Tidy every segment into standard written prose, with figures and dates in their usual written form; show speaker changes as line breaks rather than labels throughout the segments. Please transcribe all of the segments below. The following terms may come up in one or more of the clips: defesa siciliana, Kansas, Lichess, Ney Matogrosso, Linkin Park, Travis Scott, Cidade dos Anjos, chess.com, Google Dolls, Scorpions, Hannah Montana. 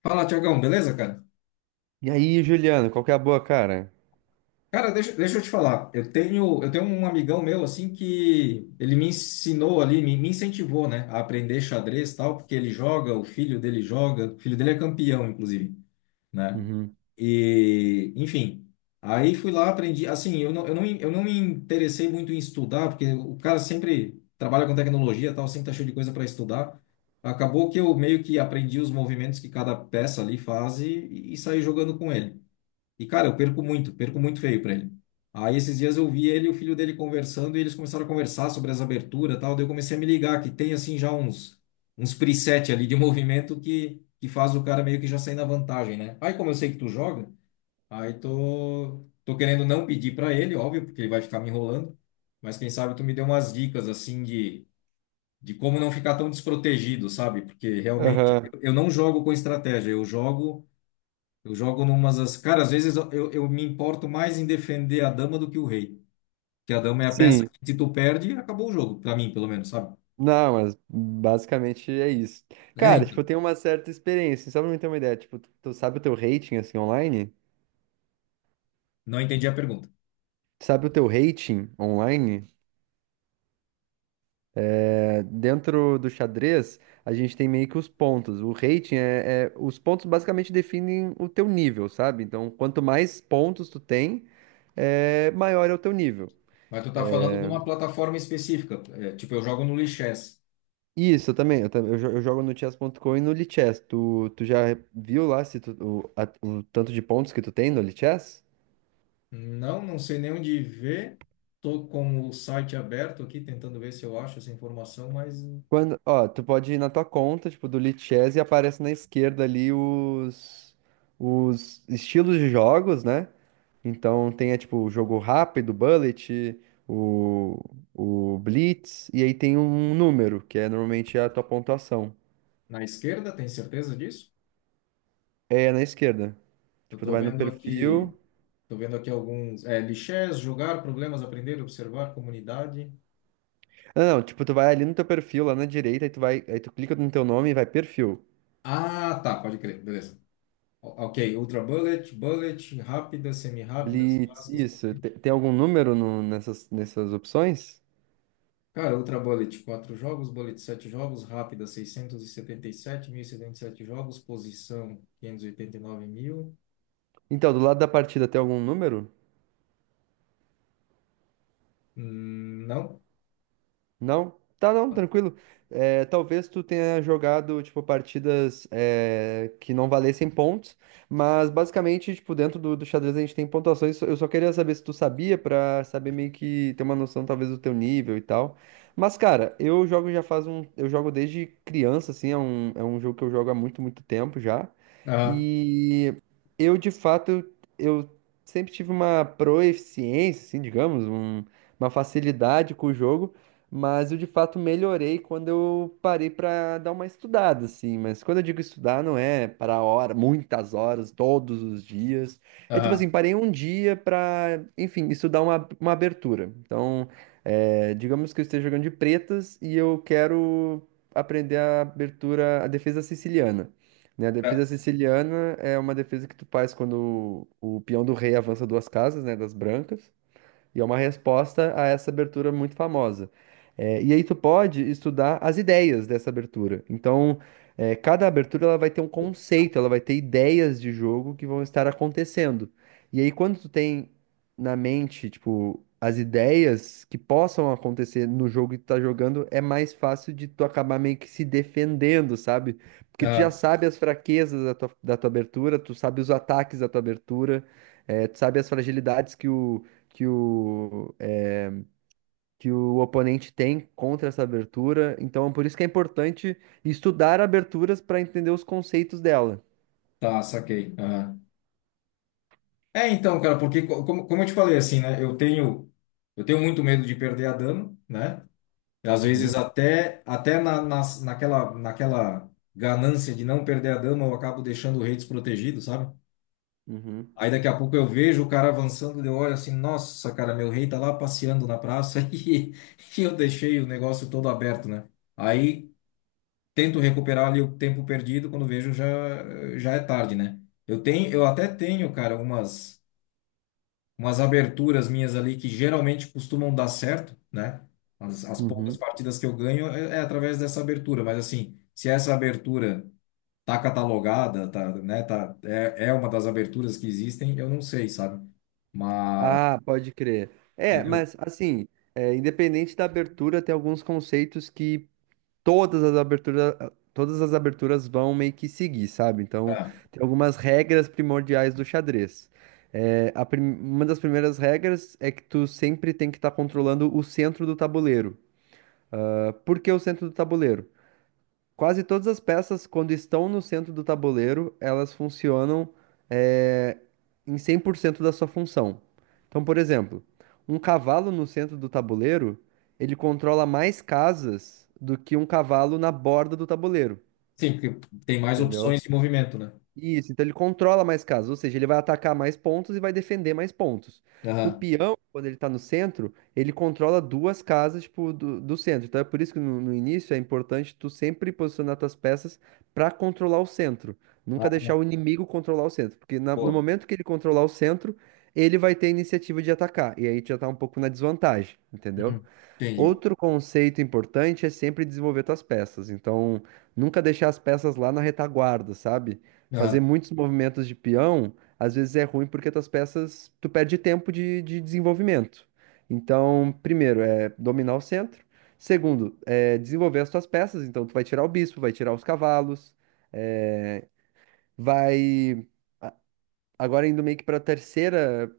Fala, Tiagão, beleza, cara?
E aí, Juliano, qual que é a boa, cara?
Cara, deixa eu te falar. Eu tenho um amigão meu, assim, que ele me ensinou ali, me incentivou, né, a aprender xadrez e tal, porque ele joga, o filho dele joga, o filho dele é campeão, inclusive, né?
Uhum.
E, enfim, aí fui lá, aprendi. Assim, eu não me interessei muito em estudar, porque o cara sempre trabalha com tecnologia e tal, sempre tá cheio de coisa para estudar. Acabou que eu meio que aprendi os movimentos que cada peça ali faz e saí jogando com ele. E, cara, eu perco muito feio pra ele. Aí esses dias eu vi ele e o filho dele conversando e eles começaram a conversar sobre as aberturas e tal. Daí eu comecei a me ligar que tem assim já uns preset ali de movimento que faz o cara meio que já sair na vantagem, né? Aí como eu sei que tu joga, aí tô querendo não pedir pra ele, óbvio, porque ele vai ficar me enrolando. Mas quem sabe tu me deu umas dicas assim de como não ficar tão desprotegido, sabe? Porque realmente
Aham.
eu não jogo com estratégia, eu jogo. Eu jogo numas. Cara, às vezes eu me importo mais em defender a dama do que o rei. Porque a dama é a peça
Sim.
que, se tu perde, acabou o jogo, pra mim, pelo menos, sabe?
Não, mas basicamente é isso.
É,
Cara, tipo, eu
então.
tenho uma certa experiência, só pra me ter uma ideia, tipo, tu sabe o teu rating, assim, online?
Não entendi a pergunta.
Tu sabe o teu rating online? É, dentro do xadrez, a gente tem meio que os pontos. O rating Os pontos basicamente definem o teu nível, sabe? Então, quanto mais pontos tu tem, é, maior é o teu nível.
Mas tu tá falando de uma plataforma específica. É, tipo, eu jogo no Lichess.
Isso, eu também. Eu, tam- eu jo- eu jogo no chess.com e no Lichess. Tu já viu lá se o tanto de pontos que tu tem no Lichess?
Não, não sei nem onde ver. Tô com o site aberto aqui, tentando ver se eu acho essa informação, mas
Quando, ó, tu pode ir na tua conta, tipo, do Lichess e aparece na esquerda ali os estilos de jogos, né? Então tem, é, tipo, o jogo rápido, bullet, o, o blitz, e aí tem um número, que é normalmente a tua pontuação.
na esquerda, tem certeza disso?
É na esquerda.
Eu
Tipo, tu
tô
vai no
vendo aqui.
perfil.
Tô vendo aqui alguns. É, Lichess, jogar, problemas, aprender, observar, comunidade.
Não, não, tipo, tu vai ali no teu perfil, lá na direita, aí tu clica no teu nome e vai perfil.
Ah, tá, pode crer, beleza. Ok, Ultra Bullet, Bullet, rápidas, semi-rápidas,
Blitz,
clássicas,
isso.
favoritas.
Tem, algum número nessas opções?
Cara, Ultra Bullet, 4 jogos, Bullet 7 jogos, rápida seiscentos e setenta sete mil e setenta e sete jogos, posição 589 mil.
Então, do lado da partida tem algum número?
Não?
Não? Tá, não, tranquilo. É, talvez tu tenha jogado, tipo, partidas que não valessem pontos, mas basicamente, tipo, dentro do xadrez a gente tem pontuações. Eu só queria saber se tu sabia, pra saber meio que ter uma noção, talvez, do teu nível e tal. Mas, cara, eu jogo já faz um... Eu jogo desde criança, assim, é é um jogo que eu jogo há muito, muito tempo já.
Aham,
E eu, de fato, eu sempre tive uma proeficiência, assim, digamos, uma facilidade com o jogo. Mas eu de fato melhorei quando eu parei para dar uma estudada, assim. Mas quando eu digo estudar, não é para hora, muitas horas, todos os dias. É tipo
aham,
assim, parei um dia para enfim, estudar uma abertura. Então, é, digamos que eu esteja jogando de pretas e eu quero aprender a abertura, a defesa siciliana. Né? A
ah,
defesa siciliana é uma defesa que tu faz quando o peão do rei avança duas casas, né, das brancas. E é uma resposta a essa abertura muito famosa. É, e aí tu pode estudar as ideias dessa abertura. Então, é, cada abertura ela vai ter um conceito, ela vai ter ideias de jogo que vão estar acontecendo. E aí, quando tu tem na mente, tipo, as ideias que possam acontecer no jogo que tu tá jogando, é mais fácil de tu acabar meio que se defendendo, sabe? Porque tu já
ah,
sabe as fraquezas da tua abertura, tu sabe os ataques da tua abertura, é, tu sabe as fragilidades que o, é, que o oponente tem contra essa abertura. Então, por isso que é importante estudar aberturas para entender os conceitos dela.
tá, saquei. Aham. É, então, cara, porque como eu te falei, assim, né, eu tenho muito medo de perder a dama, né? Às vezes
Uhum,
até naquela ganância de não perder a dama, eu acabo deixando o rei desprotegido, sabe?
uhum,
Aí daqui a pouco eu vejo o cara avançando, eu olho assim, nossa, cara, meu rei tá lá passeando na praça e eu deixei o negócio todo aberto, né? Aí tento recuperar ali o tempo perdido, quando vejo já é tarde, né? Eu tenho, eu até tenho, cara, umas aberturas minhas ali que geralmente costumam dar certo, né? As, uhum, poucas
uhum.
partidas que eu ganho é através dessa abertura, mas assim, se essa abertura tá catalogada, tá, né, tá, é uma das aberturas que existem, eu não sei, sabe? Mas,
Ah, pode crer. É,
entendeu?
mas assim, é, independente da abertura, tem alguns conceitos que todas as aberturas, todas as aberturas vão meio que seguir, sabe? Então,
É.
tem algumas regras primordiais do xadrez. É, uma das primeiras regras é que tu sempre tem que estar controlando o centro do tabuleiro. Por que o centro do tabuleiro? Quase todas as peças, quando estão no centro do tabuleiro, elas funcionam eh, em 100% da sua função. Então, por exemplo, um cavalo no centro do tabuleiro, ele controla mais casas do que um cavalo na borda do tabuleiro,
Sim, porque tem mais opções
entendeu?
de movimento, né?
Isso, então ele controla mais casas, ou seja, ele vai atacar mais pontos e vai defender mais pontos. O
Aham.
peão, quando ele tá no centro, ele controla duas casas, tipo, do centro. Então é por isso que no início é importante tu sempre posicionar tuas peças pra controlar o centro. Nunca
Ah,
deixar o inimigo controlar o centro, porque no
boa.
momento que ele controlar o centro, ele vai ter a iniciativa de atacar, e aí tu já tá um pouco na desvantagem, entendeu?
Uhum. Entendi.
Outro conceito importante é sempre desenvolver tuas peças. Então, nunca deixar as peças lá na retaguarda, sabe? Fazer
Aham.
muitos movimentos de peão, às vezes é ruim porque tuas peças, tu perde tempo de desenvolvimento. Então, primeiro é dominar o centro. Segundo, é desenvolver as tuas peças. Então, tu vai tirar o bispo, vai tirar os cavalos, é, vai. a- Agora indo meio que para a terceira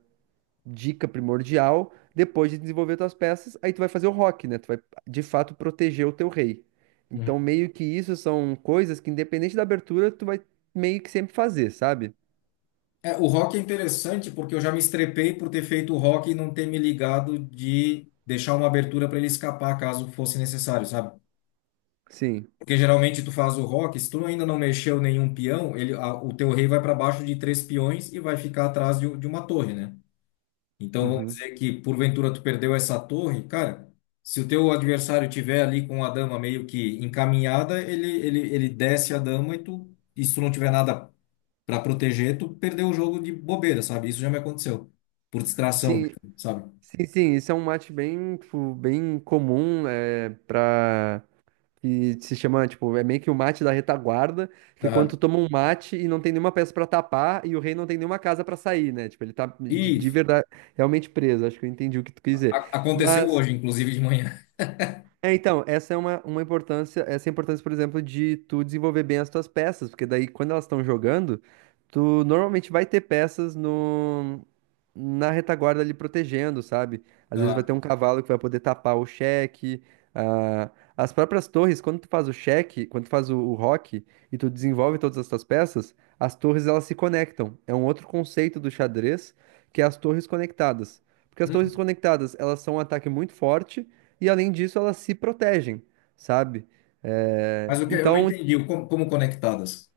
dica primordial, depois de desenvolver tuas peças, aí tu vai fazer o rock, né? Tu vai de fato proteger o teu rei. Então,
Uhum.
meio que isso são coisas que, independente da abertura, tu vai meio que sempre fazer, sabe?
É, o rock é interessante porque eu já me estrepei por ter feito o rock e não ter me ligado de deixar uma abertura para ele escapar caso fosse necessário, sabe?
Sim.
Porque geralmente tu faz o rock, se tu ainda não mexeu nenhum peão, o teu rei vai para baixo de três peões e vai ficar atrás de uma torre, né? Então vamos
Uhum.
dizer que porventura tu perdeu essa torre, cara, se o teu adversário tiver ali com a dama meio que encaminhada, ele desce a dama e se tu não tiver nada para proteger, tu perdeu o jogo de bobeira, sabe? Isso já me aconteceu. Por distração,
Sim,
mesmo, sabe?
sim, sim. Isso é um mate bem, tipo, bem comum, é, para que se chama, tipo, é meio que o mate da retaguarda, que é quando
Aham.
tu toma um mate e não tem nenhuma peça pra tapar e o rei não tem nenhuma casa pra sair, né? Tipo, ele tá
E
de
isso
verdade realmente preso. Acho que eu entendi o que tu quis dizer.
aconteceu
Mas
hoje, inclusive de manhã.
é, então, essa é uma importância, essa é a importância, por exemplo, de tu desenvolver bem as tuas peças, porque daí quando elas estão jogando, tu normalmente vai ter peças no, na retaguarda ali protegendo, sabe? Às vezes vai
Aham.
ter um cavalo que vai poder tapar o cheque, ah, as próprias torres, quando tu faz o cheque, quando tu faz o roque e tu desenvolve todas as tuas peças, as torres elas se conectam. É um outro conceito do xadrez, que é as torres conectadas. Porque as torres
Hum.
conectadas, elas são um ataque muito forte, e além disso elas se protegem, sabe? É,
Mas o que eu não
então,
entendi, o como conectadas?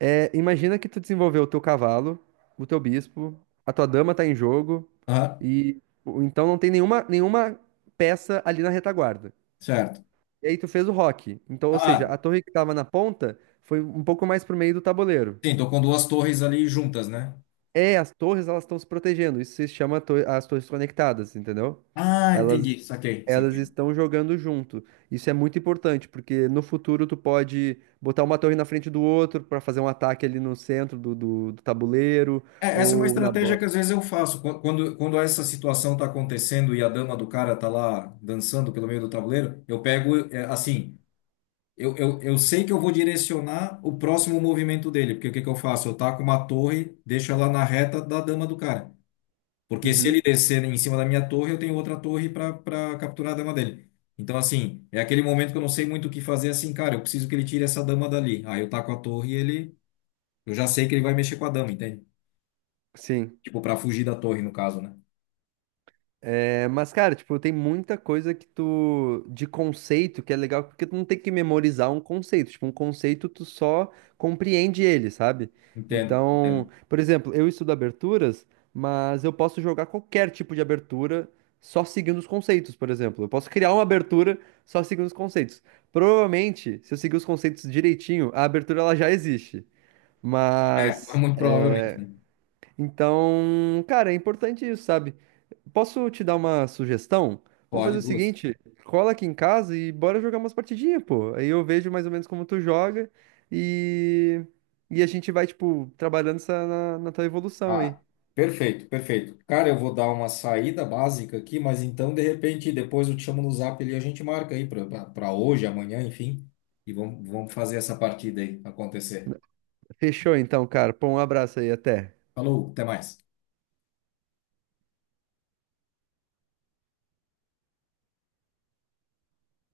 é, imagina que tu desenvolveu o teu cavalo, o teu bispo, a tua dama tá em jogo
Aham.
então não tem nenhuma peça ali na retaguarda.
Certo.
E aí tu fez o rock. Então, ou seja,
Ah,
a torre que tava na ponta foi um pouco mais pro meio do tabuleiro.
sim, tô com duas torres ali juntas, né?
É, as torres elas estão se protegendo. Isso se chama as torres conectadas, entendeu?
Ah, entendi.
Elas
Saquei,
elas
saquei.
estão jogando junto. Isso é muito importante, porque no futuro tu pode botar uma torre na frente do outro para fazer um ataque ali no centro do tabuleiro
É, essa é uma
ou na
estratégia que
borda.
às vezes eu faço. Quando essa situação tá acontecendo e a dama do cara tá lá dançando pelo meio do tabuleiro, eu pego, é, assim, Eu sei que eu vou direcionar o próximo movimento dele, porque o que que eu faço? Eu taco uma torre, deixo ela na reta da dama do cara. Porque se ele
Uhum,
descer em cima da minha torre, eu tenho outra torre para capturar a dama dele. Então, assim, é aquele momento que eu não sei muito o que fazer, assim, cara, eu preciso que ele tire essa dama dali. Aí eu taco a torre e ele. Eu já sei que ele vai mexer com a dama, entende?
Sim.
Tipo, para fugir da torre, no caso, né?
É, mas, cara, tipo, tem muita coisa que tu, de conceito, que é legal, porque tu não tem que memorizar um conceito. Tipo, um conceito tu só compreende ele, sabe?
Entendo,
Então,
entendo.
por exemplo, eu estudo aberturas, mas eu posso jogar qualquer tipo de abertura só seguindo os conceitos, por exemplo. Eu posso criar uma abertura só seguindo os conceitos. Provavelmente, se eu seguir os conceitos direitinho, a abertura ela já existe.
É, mas
Mas,
muito provavelmente, né?
então, cara, é importante isso, sabe? Posso te dar uma sugestão? Vamos fazer
Pode
o
duas.
seguinte, cola aqui em casa e bora jogar umas partidinhas, pô. Aí eu vejo mais ou menos como tu joga e, e a gente vai, tipo, trabalhando essa na tua evolução aí.
Ah, perfeito, perfeito. Cara, eu vou dar uma saída básica aqui, mas então, de repente, depois eu te chamo no Zap ali e a gente marca aí para hoje, amanhã, enfim, e vamos fazer essa partida aí acontecer.
Fechou então, cara. Pô, um abraço aí, até.
Falou, até mais.